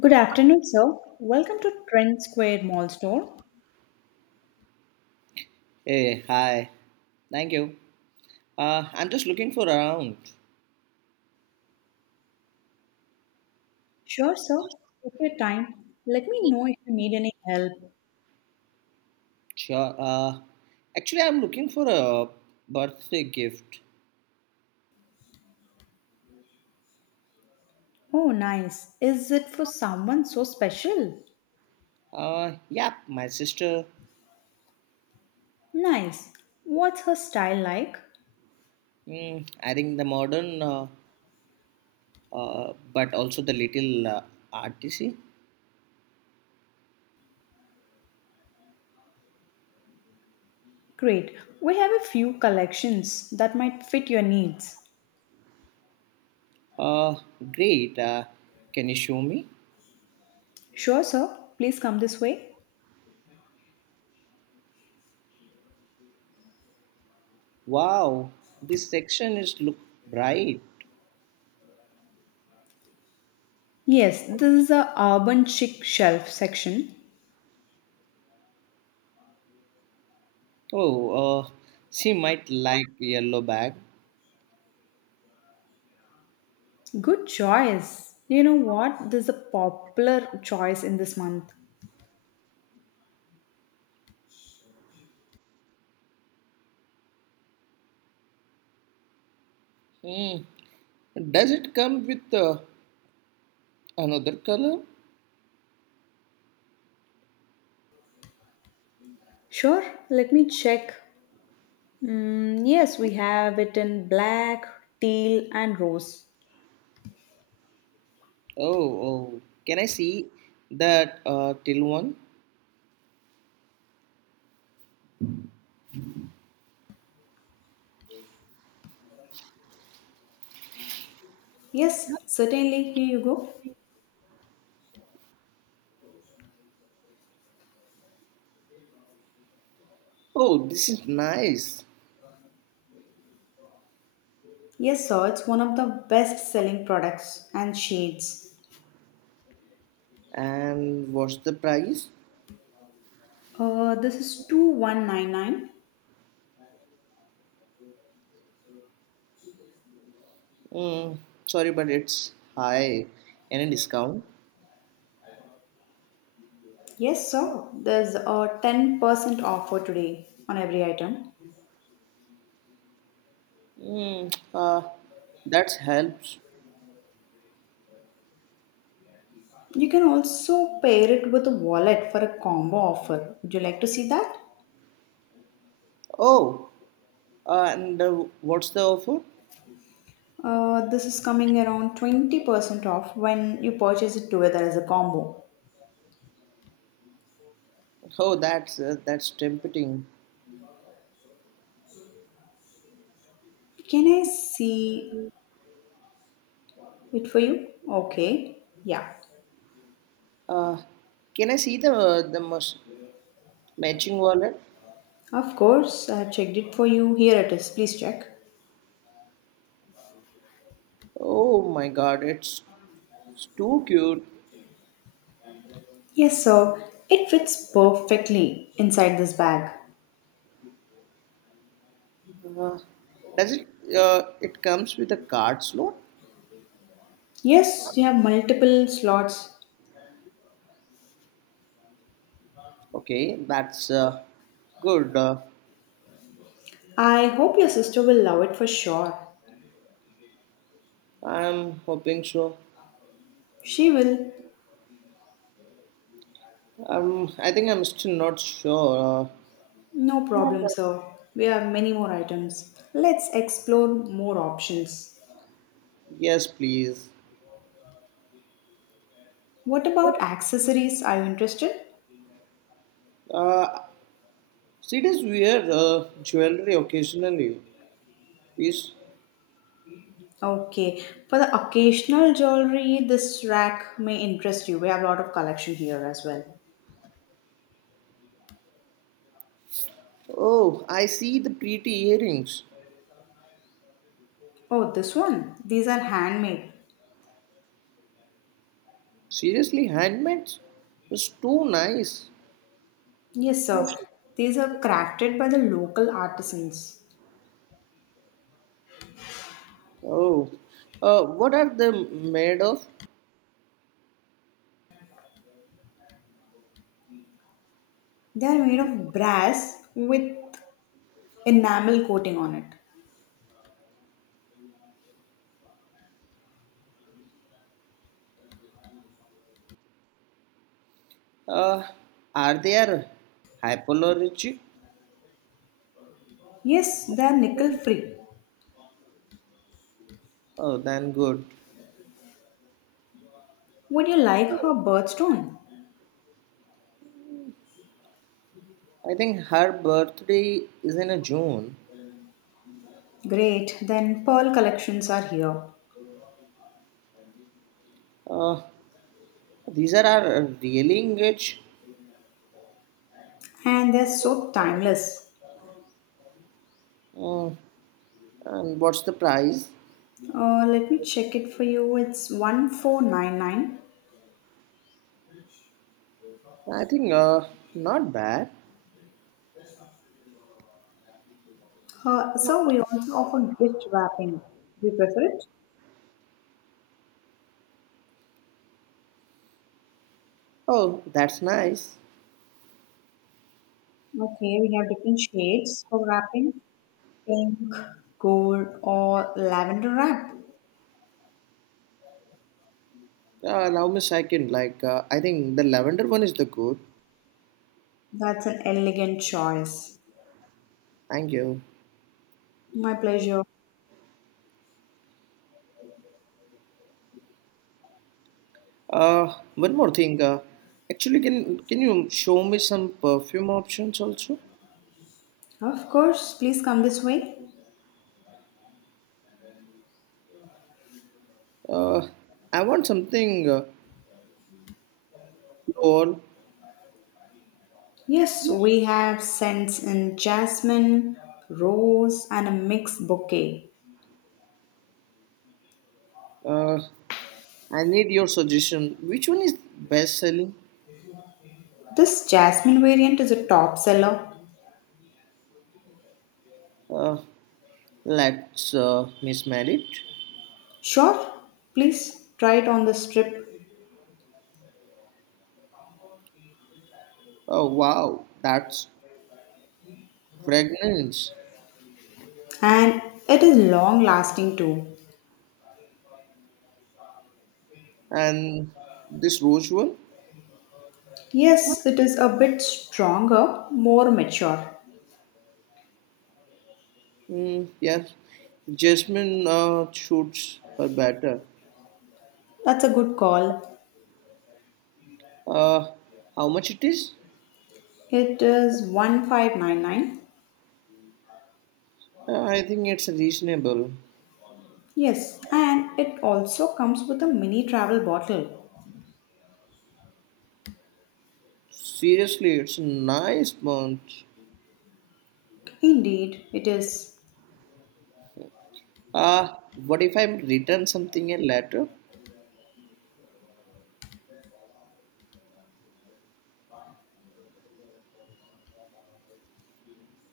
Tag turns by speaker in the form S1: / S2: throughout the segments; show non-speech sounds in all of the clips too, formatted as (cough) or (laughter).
S1: Good afternoon, sir. Welcome to Trend Square Mall Store.
S2: Hey, hi. Thank you. I'm just looking for around.
S1: Sure, sir. Take your time. Let me know if you need any help.
S2: Sure. Actually, I'm looking for a birthday gift.
S1: Oh, nice. Is it for someone so special?
S2: Yeah, my sister.
S1: Nice. What's her style like?
S2: I think the modern, but also the little artsy.
S1: Great. We have a few collections that might fit your needs.
S2: Uh, great. Can you show me?
S1: Sure, sir. Please come this way.
S2: Wow, this section is look bright.
S1: Yes, this is the urban chic shelf section.
S2: Oh, uh, she might like yellow bag.
S1: Good choice. You know what? This is a popular choice in this month.
S2: Hmm. Does it come with another color?
S1: Sure, let me check. Mm, yes, we have it in black, teal, and rose.
S2: Oh, can I see that till one?
S1: Yes, certainly. Here you go.
S2: Oh, this is nice.
S1: Yes, sir, it's one of the best selling products and shades.
S2: And what's the price?
S1: This is 2199.
S2: Mm, Sorry, but it's high. Any discount?
S1: Yes, sir, there's a 10% offer today on every item.
S2: Mm, uh, that helps.
S1: You can also pair it with a wallet for a combo offer. Would you like to see that?
S2: Oh, and what's the offer?
S1: This is coming around 20% off when you purchase it together as a combo.
S2: Oh, that's tempting.
S1: Can I see it for you? Okay. Yeah.
S2: Uh, can I see the matching wallet?
S1: Of course, I have checked it for you. Here it is. Please check.
S2: Oh my God, it's too cute.
S1: Yes, sir. It fits perfectly inside this bag.
S2: Uh, does it? It comes with a card slot.
S1: Yes, you have multiple slots.
S2: Okay, that's good.
S1: I hope your sister will love it for sure.
S2: I'm hoping so.
S1: She will.
S2: I think I'm still not sure.
S1: No problem, sir. We have many more items. Let's explore more options.
S2: Yes, please.
S1: What about accessories? Are you interested?
S2: Uh, CDs wear jewelry occasionally. Is.
S1: Okay. For the occasional jewelry, this rack may interest you. We have a lot of collection here as well.
S2: Oh, I see the pretty earrings.
S1: Oh, this one. These are handmade.
S2: Seriously, handmade? It's too nice.
S1: Yes, sir. These are crafted by the local artisans.
S2: Oh, what are they made of?
S1: They are made of brass with enamel coating on it.
S2: Uh, are they are hypoallergenic?
S1: Yes, they are nickel free.
S2: Oh, then good.
S1: Would you like her birthstone?
S2: I think her birthday is in a June.
S1: Great, then pearl collections are here.
S2: Uh, these are our really engaged.
S1: And they're so timeless.
S2: Uh, and what's the price?
S1: Let me check it for you. It's 1499.
S2: I think not bad.
S1: So we also offer gift wrapping. Do you prefer it?
S2: Oh, that's nice.
S1: Okay, we have different shades for wrapping: pink, gold, or lavender wrap.
S2: Allow me a second. Like I think the lavender one is the good.
S1: That's an elegant choice.
S2: Thank you.
S1: My pleasure.
S2: One more thing. Actually, can you show me some perfume options also?
S1: Of course, please come this way.
S2: Uh, I want something floral.
S1: Yes, we have scents in jasmine, rose, and a mixed bouquet.
S2: Uh, I need your suggestion. Which one is best selling?
S1: This jasmine variant is a top seller.
S2: Uh, let's mismeld it.
S1: Sure, please try it on the strip,
S2: Oh wow, that's fragrance.
S1: and it is long lasting too.
S2: And this rose one?
S1: Yes, it is a bit stronger, more mature.
S2: Mm, yes, Jasmine suits her better.
S1: That's a good call.
S2: Uh, how much it is?
S1: It is 1599.
S2: I think it's reasonable.
S1: Yes, and it also comes with a mini travel bottle.
S2: Seriously, it's a nice bunch.
S1: Indeed, it is.
S2: Uh, what if I return something in later?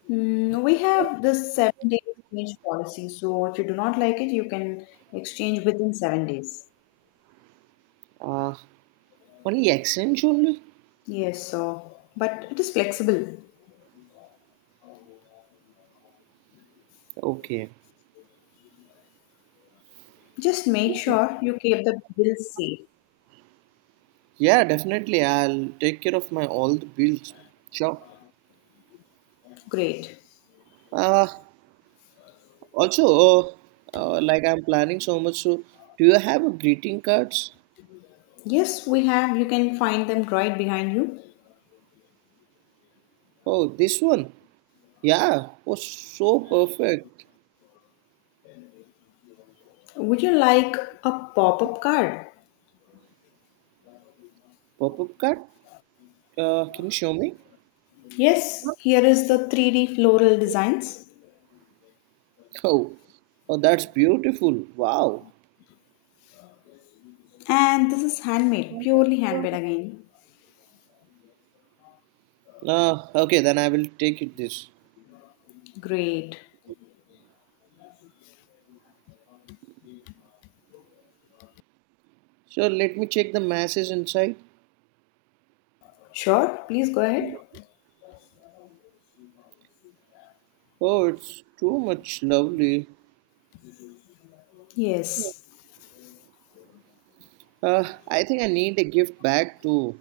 S1: Mm, we have this 7-day exchange policy, so if you do not like it, you can exchange within 7 days.
S2: Uh, only exchange only?
S1: Yes, so, but it is flexible.
S2: Okay.
S1: Just make sure you keep the bills safe.
S2: Yeah, definitely. I'll take care of my all the bills. Sure.
S1: Great.
S2: Uh, also, like I'm planning so much. So, do you have a greeting cards?
S1: Yes, we have. You can find them right behind you.
S2: Oh, this one. Yeah. Oh, so perfect.
S1: Would you like a pop up card?
S2: Pop-up card. Can you show me?
S1: Yes, here is the 3D floral designs.
S2: (laughs) Oh, oh, that's beautiful. Wow.
S1: And this is handmade, purely handmade again.
S2: Okay, then I will take it this.
S1: Great.
S2: So let me check the masses inside.
S1: Sure, please go ahead.
S2: Oh, it's too much lovely.
S1: Yes.
S2: I think I need a gift bag too.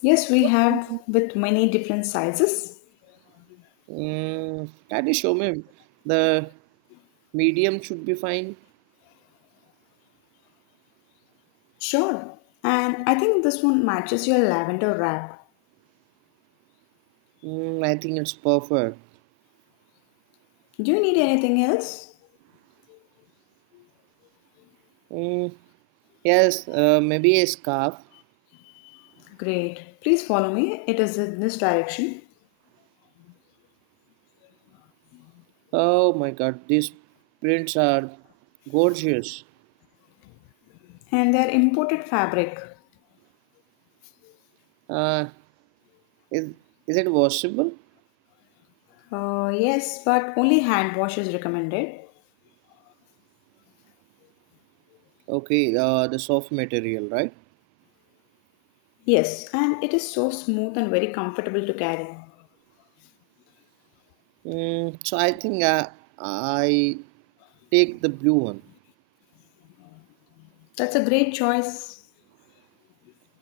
S1: Yes, we have with many different sizes.
S2: Mm, that is showman. The medium should be fine.
S1: Sure. And I think this one matches your lavender wrap.
S2: Mm, I think it's perfect.
S1: Do you need anything else?
S2: Mm, yes, maybe a scarf.
S1: Great. Please follow me. It is in this direction.
S2: Oh my god, these prints are gorgeous.
S1: And they are imported fabric.
S2: Uh, is, is it washable?
S1: Yes, but only hand wash is recommended.
S2: Okay, the soft material, right?
S1: Yes, and it is so smooth and very comfortable to carry.
S2: So I think I take the blue one.
S1: That's a great choice.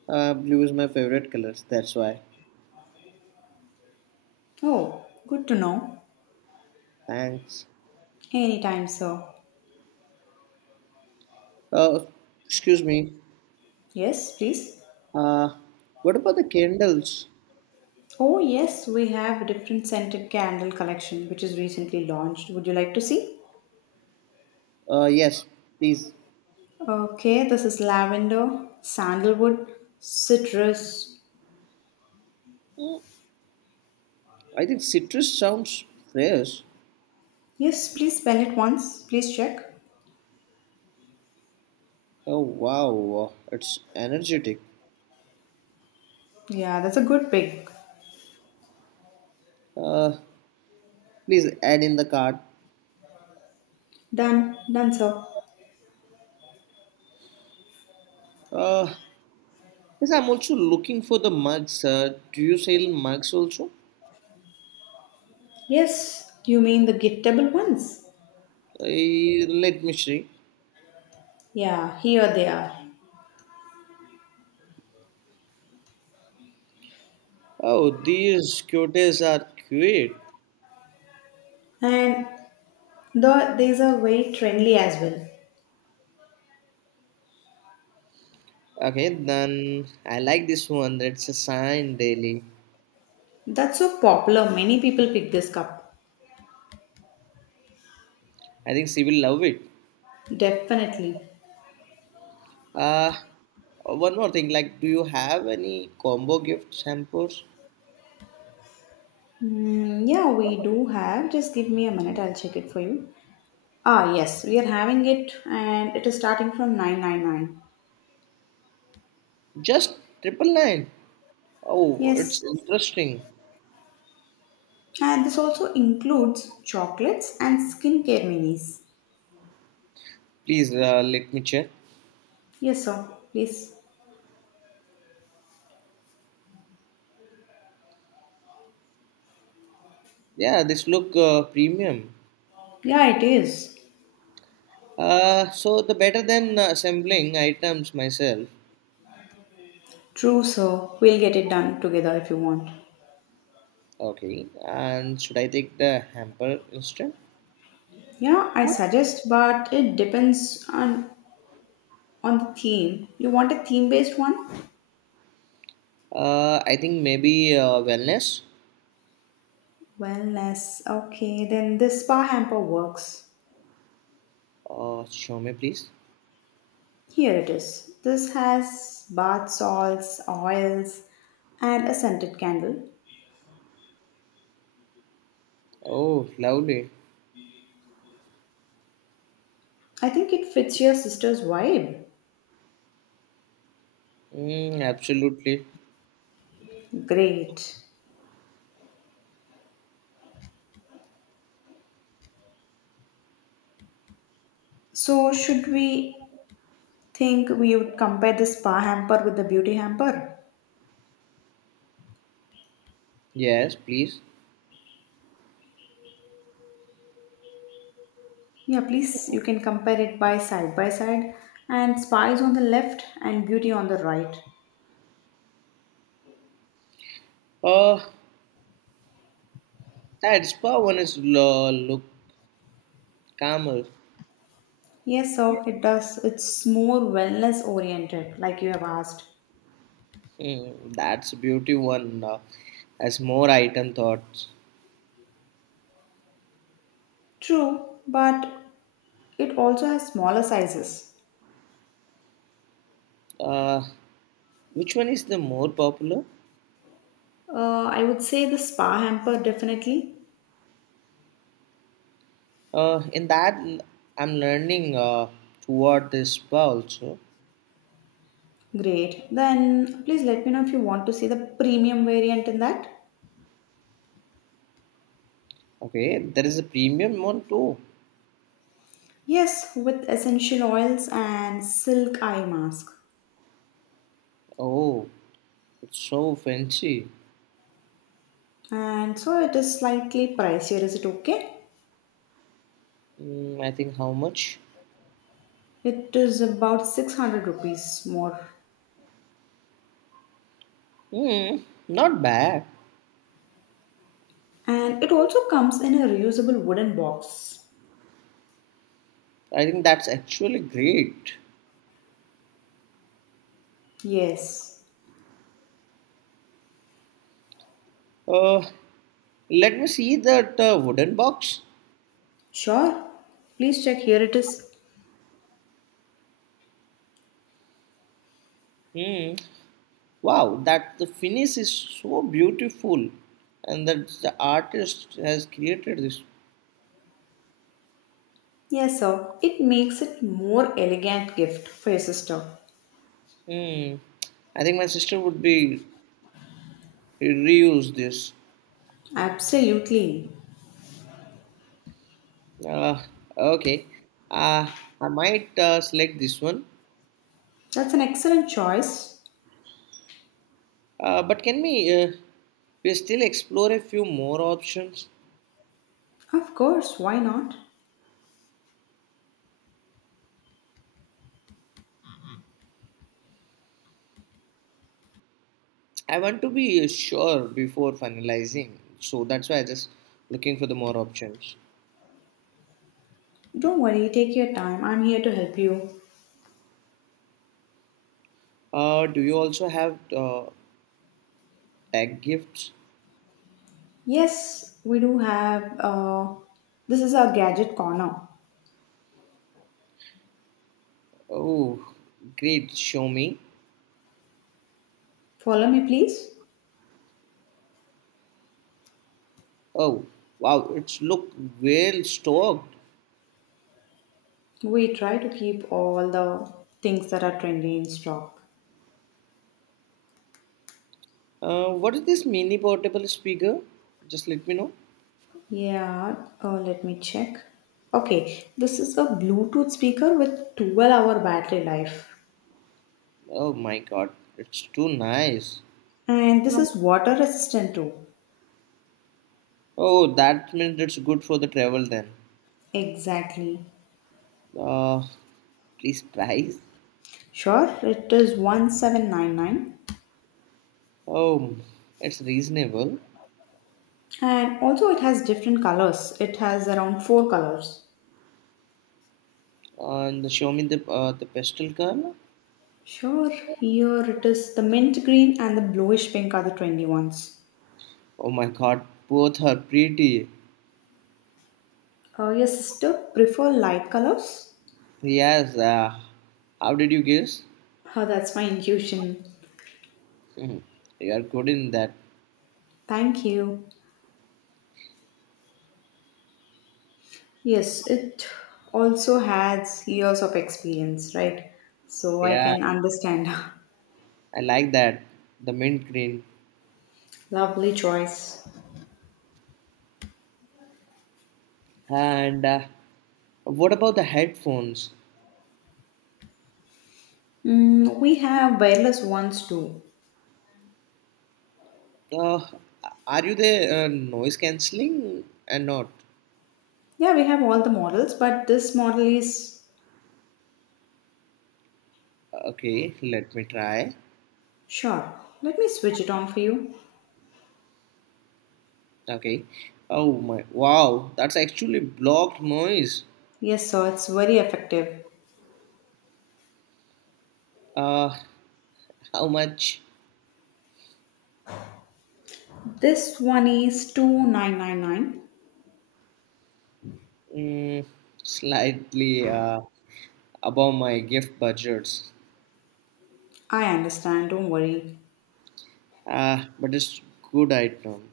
S2: Blue is my favorite colors, that's why.
S1: Oh, good to know.
S2: Thanks.
S1: Anytime, sir.
S2: Uh, excuse me.
S1: Yes, please.
S2: Uh, what about the candles?
S1: Oh, yes, we have a different scented candle collection which is recently launched. Would you like to see?
S2: Yes, please.
S1: Okay, this is lavender, sandalwood, citrus.
S2: I think citrus sounds fresh.
S1: Yes, please spell it once. Please check.
S2: Oh wow, it's energetic.
S1: Yeah, that's a good pick.
S2: Uh, Please add in the card.
S1: Done, sir.
S2: Uh, yes, I'm also looking for the mugs. Do you sell mugs also?
S1: Yes, you mean the giftable ones?
S2: Let me see.
S1: Yeah, here they are.
S2: Oh, these cuties are cute.
S1: And these are very trendy as well.
S2: Okay, then I like this one. It's a sign daily.
S1: That's so popular. Many people pick this cup.
S2: I think she will love it.
S1: Definitely.
S2: Uh, one more thing, like, do you have any combo gift samples?
S1: Mm, yeah, we do have. Just give me a minute. I'll check it for you. Ah, yes, we are having it, and it is starting from 999.
S2: Just triple nine. Oh, it's
S1: Yes,
S2: interesting.
S1: and this also includes chocolates and skincare minis.
S2: Please, let me check.
S1: Yes, sir. Please.
S2: Yeah, this look premium.
S1: Yeah, it is.
S2: So the better than assembling items myself.
S1: True, sir. We'll get it done together if you want.
S2: Okay, and should I take the hamper instead?
S1: Yeah, I suggest, but it depends on on the theme, you want a theme based one?
S2: I think maybe wellness.
S1: Wellness. Okay, then this spa hamper works.
S2: Show me, please.
S1: Here it is. This has bath salts, oils, and a scented candle.
S2: Oh, lovely.
S1: I think it fits your sister's vibe.
S2: Mm, absolutely.
S1: Great. So, should we think we would compare the spa hamper with the beauty hamper?
S2: Yes, please.
S1: Yeah, please, you can compare it by side by side. And spa is on the left and beauty on the right.
S2: Uh, That spa one is look calmer.
S1: Yes, so it does. It's more wellness oriented, like you have asked.
S2: Hmm, that's beauty one has more item thoughts.
S1: True, but it also has smaller sizes.
S2: Uh, which one is the more popular?
S1: I would say the spa hamper definitely.
S2: In that I'm learning toward this spa also.
S1: Great. Then please let me know if you want to see the premium variant in that.
S2: Okay, there is a premium one too.
S1: Yes, with essential oils and silk eye mask.
S2: Oh, it's so fancy.
S1: And so it is slightly pricier. Is it okay?
S2: Hmm, I think how much?
S1: It is about 600 rupees more.
S2: Hmm, not bad.
S1: And it also comes in a reusable wooden box.
S2: I think that's actually great.
S1: Yes.
S2: Uh, Let me see that wooden box.
S1: Sure. Please check, here it is.
S2: Hmm, wow, that the finish is so beautiful, and that the artist has created this.
S1: Yes, sir. It makes it more elegant gift for your sister.
S2: Hmm. I think my sister would be reuse this.
S1: Absolutely.
S2: Uh, okay, uh, I might uh, select this one.
S1: That's an excellent choice.
S2: But can we still explore a few more options?
S1: Of course, why not?
S2: I want to be sure before finalizing, so that's why I just looking for the more options.
S1: Don't worry, take your time. I'm here to help you.
S2: Do you also have tag gifts?
S1: Yes, we do have this is our gadget corner.
S2: Oh, great, show me.
S1: Follow me, please.
S2: Oh, wow, it's look well stocked.
S1: We try to keep all the things that are trendy in stock.
S2: What is this mini portable speaker? Just let me know.
S1: Yeah, let me check. Okay, this is a Bluetooth speaker with 12-hour battery life.
S2: Oh my god, it's too nice.
S1: And this is water resistant too.
S2: Oh, that means it's good for the travel then.
S1: Exactly.
S2: Uh, Please price.
S1: Sure, it is 1799.
S2: Oh, it's reasonable.
S1: And also, it has different colors. It has around four colors.
S2: And show me the pastel color.
S1: Sure, here it is, the mint green and the bluish pink are the trendy ones.
S2: Oh my god, both are pretty.
S1: Your sister prefer light colors?
S2: Yes, how did you guess?
S1: Oh, that's my intuition.
S2: (laughs) You are good in that.
S1: Thank you. Yes, it also has years of experience, right? So I
S2: Yeah,
S1: can understand.
S2: I like that. The mint green.
S1: (laughs) Lovely choice.
S2: And what about the headphones?
S1: Mm, we have wireless ones too.
S2: Uh, are you the noise cancelling and not?
S1: Yeah, we have all the models, but this model is.
S2: Okay, let me try.
S1: Sure. Let me switch it on for you.
S2: Okay. Oh my! Wow, that's actually blocked noise.
S1: Yes, sir, it's very effective.
S2: Uh, how much?
S1: This one is 2999.
S2: Mm, slightly above my gift budgets.
S1: I understand, don't worry.
S2: But it's good item.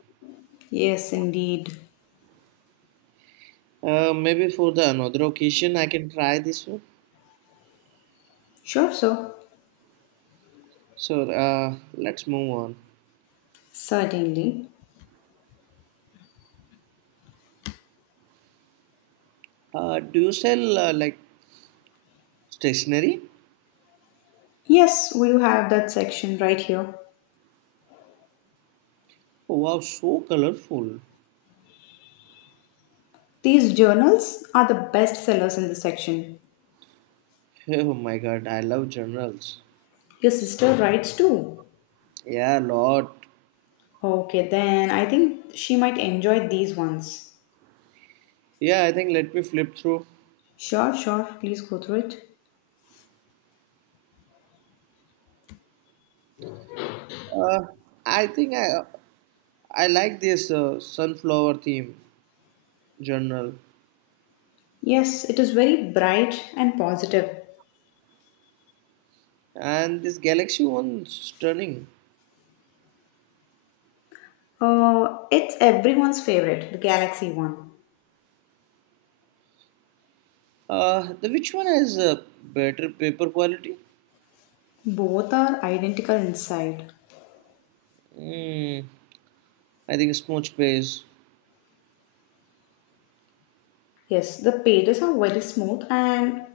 S1: Yes, indeed.
S2: Maybe for the another occasion I can try this one.
S1: Sure, sir.
S2: So, let's move on.
S1: Certainly.
S2: Do you sell like stationery?
S1: Yes, we do have that section right here.
S2: Oh, wow, so colorful. (laughs)
S1: These journals are the best sellers in this section.
S2: Oh my god, I love journals.
S1: Your sister writes too.
S2: Yeah, lot.
S1: Okay, then I think she might enjoy these ones.
S2: Yeah, I think let me flip through.
S1: Sure, sure. Please go through it.
S2: Uh, I think I like this sunflower theme journal
S1: Yes, it is very bright and positive.
S2: and this galaxy one's stunning.
S1: It's everyone's favorite, the Galaxy one.
S2: The which one has a better paper quality?
S1: Both are identical inside.
S2: Mm, I think smooth space.
S1: Yes, the pages are very smooth and,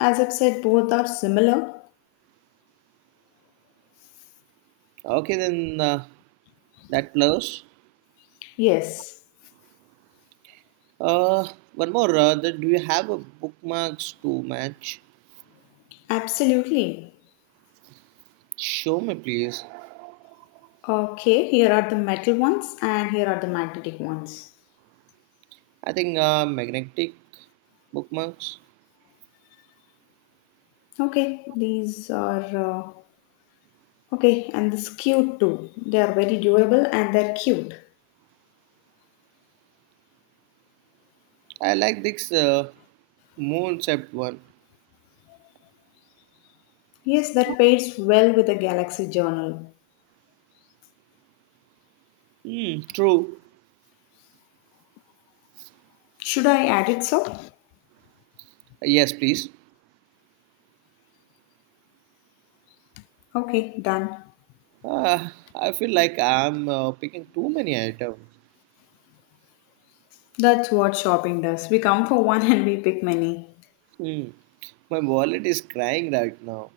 S1: as I've said, both are similar.
S2: Okay, then that plus.
S1: Yes,
S2: Uh, one more. That do you have a bookmarks to match?
S1: absolutely.
S2: Show me, please.
S1: Okay, here are the metal ones and here are the magnetic ones.
S2: I think magnetic bookmarks.
S1: Okay, these are okay, and this cute too. They are very durable and they're cute.
S2: I like this moon shaped one.
S1: Yes, that pairs well with the Galaxy Journal.
S2: Hmm. True.
S1: Should I add it so?
S2: Yes, please.
S1: Okay, done.
S2: Uh, I feel like I'm picking too many items.
S1: That's what shopping does. We come for one (laughs) and we pick many.
S2: Hmm. My wallet is crying right now.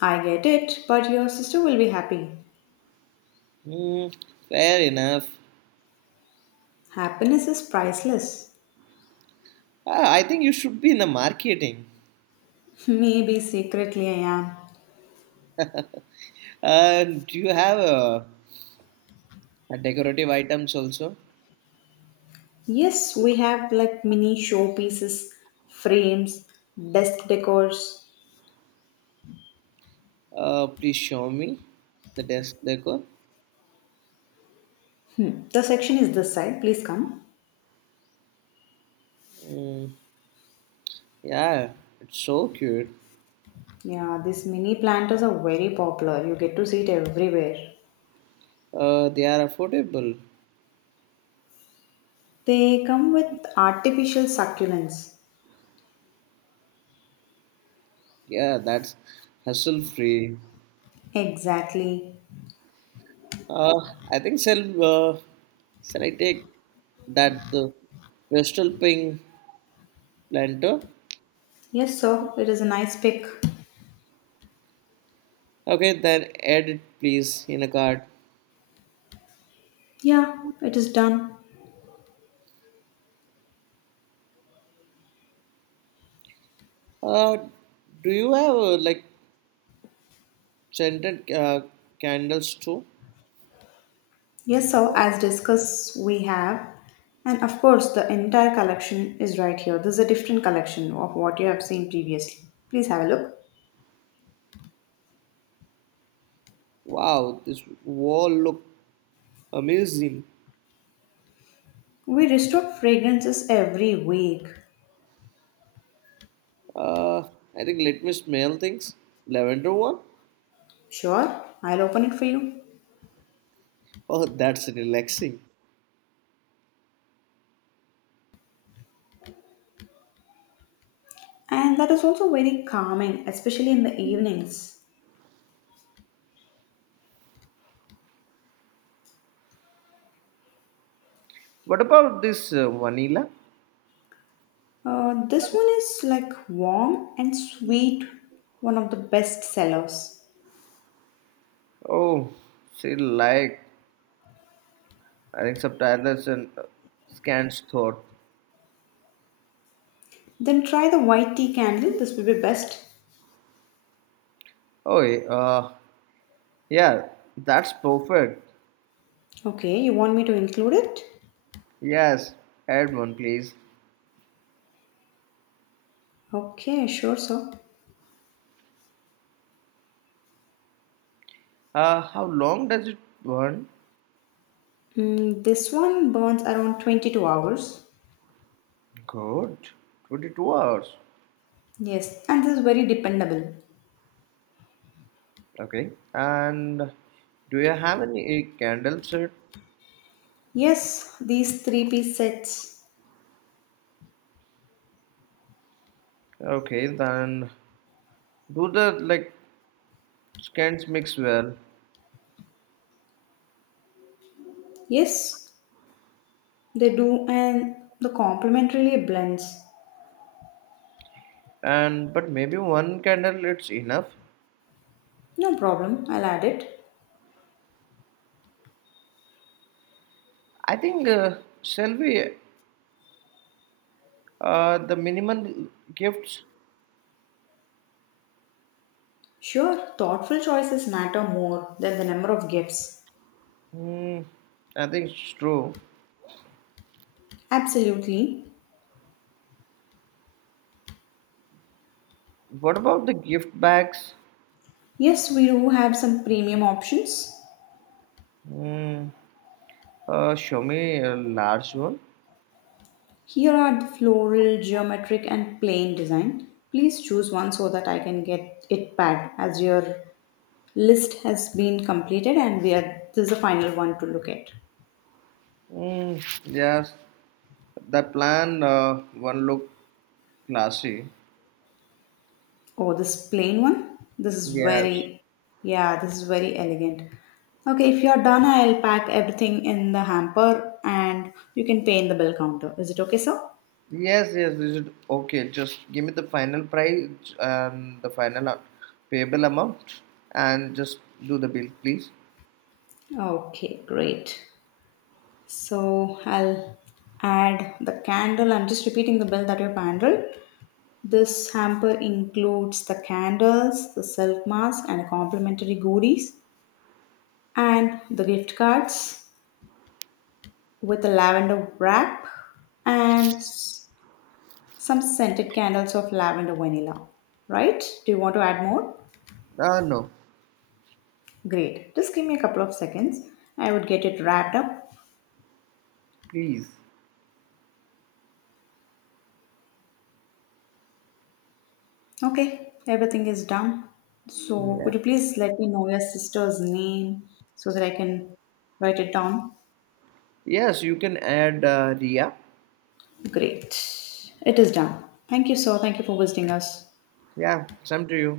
S1: I get it, but your sister will be happy.
S2: Hmm. Fair enough.
S1: Happiness is priceless.
S2: I think you should be in the marketing.
S1: (laughs) Maybe secretly I am.
S2: Do you have decorative items also?
S1: Yes, we have like mini showpieces, frames, desk decors.
S2: Please show me the desk decor.
S1: Hmm. The section is this side. Please come.
S2: Mm, yeah, it's so cute.
S1: Yeah, these mini planters are very popular. You get to see it everywhere.
S2: They are affordable.
S1: They come with artificial succulents.
S2: Yeah, that's hassle free.
S1: Exactly.
S2: Uh, I think shall I take that the Vestal Pink planter?
S1: Yes, sir. It is a nice pick.
S2: Okay, then add it please in a card.
S1: Yeah, it is done.
S2: Uh, do you have like scented candles too?
S1: Yes, sir. As discussed, we have. And of course, the entire collection is right here. This is a different collection of what you have seen previously. Please have a look.
S2: Wow, this wall look amazing.
S1: We restock fragrances every week.
S2: Uh, I think let me smell things. Lavender one?
S1: Sure, I'll open it for you.
S2: Oh, that's relaxing.
S1: And that is also very calming, especially in the evenings.
S2: What about this vanilla?
S1: This one is like warm and sweet, one of the best sellers.
S2: Oh, she like I think subtitles and scans thought.
S1: Then try the white tea candle, this will be best.
S2: Oh, yeah, that's perfect.
S1: Okay, you want me to include it?
S2: Yes, add one please.
S1: Okay, sure, sir.
S2: How long does it burn?
S1: Mm, this one burns around 22 hours.
S2: Good, 22 hours.
S1: Yes, and this is very dependable.
S2: Okay, and do you have any candle set?
S1: Yes, these three-piece sets.
S2: Okay, then do the like Scans mix well,
S1: Yes, they do, and the complementarily blends.
S2: and but maybe one candle it's enough.
S1: No problem, I'll add it.
S2: I think shall we the minimum gifts?
S1: Sure, thoughtful choices matter more than the number of gifts.
S2: Hmm, I think it's true.
S1: Absolutely.
S2: What about the gift bags?
S1: Yes, we do have some premium options.
S2: Hmm, show me a large one.
S1: Here are the floral, geometric, and plain design. Please choose one so that I can get it packed, as your list has been completed and we are this is the final one to look at.
S2: Hmm, yes, the plan one look classy.
S1: Oh, this plain one? This is
S2: Yes.
S1: very, yeah, this is very elegant. Okay, if you're done, I'll pack everything in the hamper and you can pay in the bill counter. Is it okay, sir?
S2: Yes, yes, we should. Okay, just give me the final price and the final payable amount and just do the bill, please.
S1: Okay, great. So I'll add the candle. I'm just repeating the bill that you've handled. This hamper includes the candles, the silk mask, and complimentary goodies, and the gift cards with a lavender wrap and some scented candles of lavender vanilla. Right? Do you want to add more?
S2: Ah, no,
S1: Great. Just give me a couple of seconds. I would get it wrapped up.
S2: please.
S1: Okay, everything is done. So,
S2: Yeah.
S1: could you please let me know your sister's name so that I can write it down?
S2: Yes, you can add Ria.
S1: Great. It is done. Thank you, sir. Thank you for visiting us.
S2: Yeah, same to you.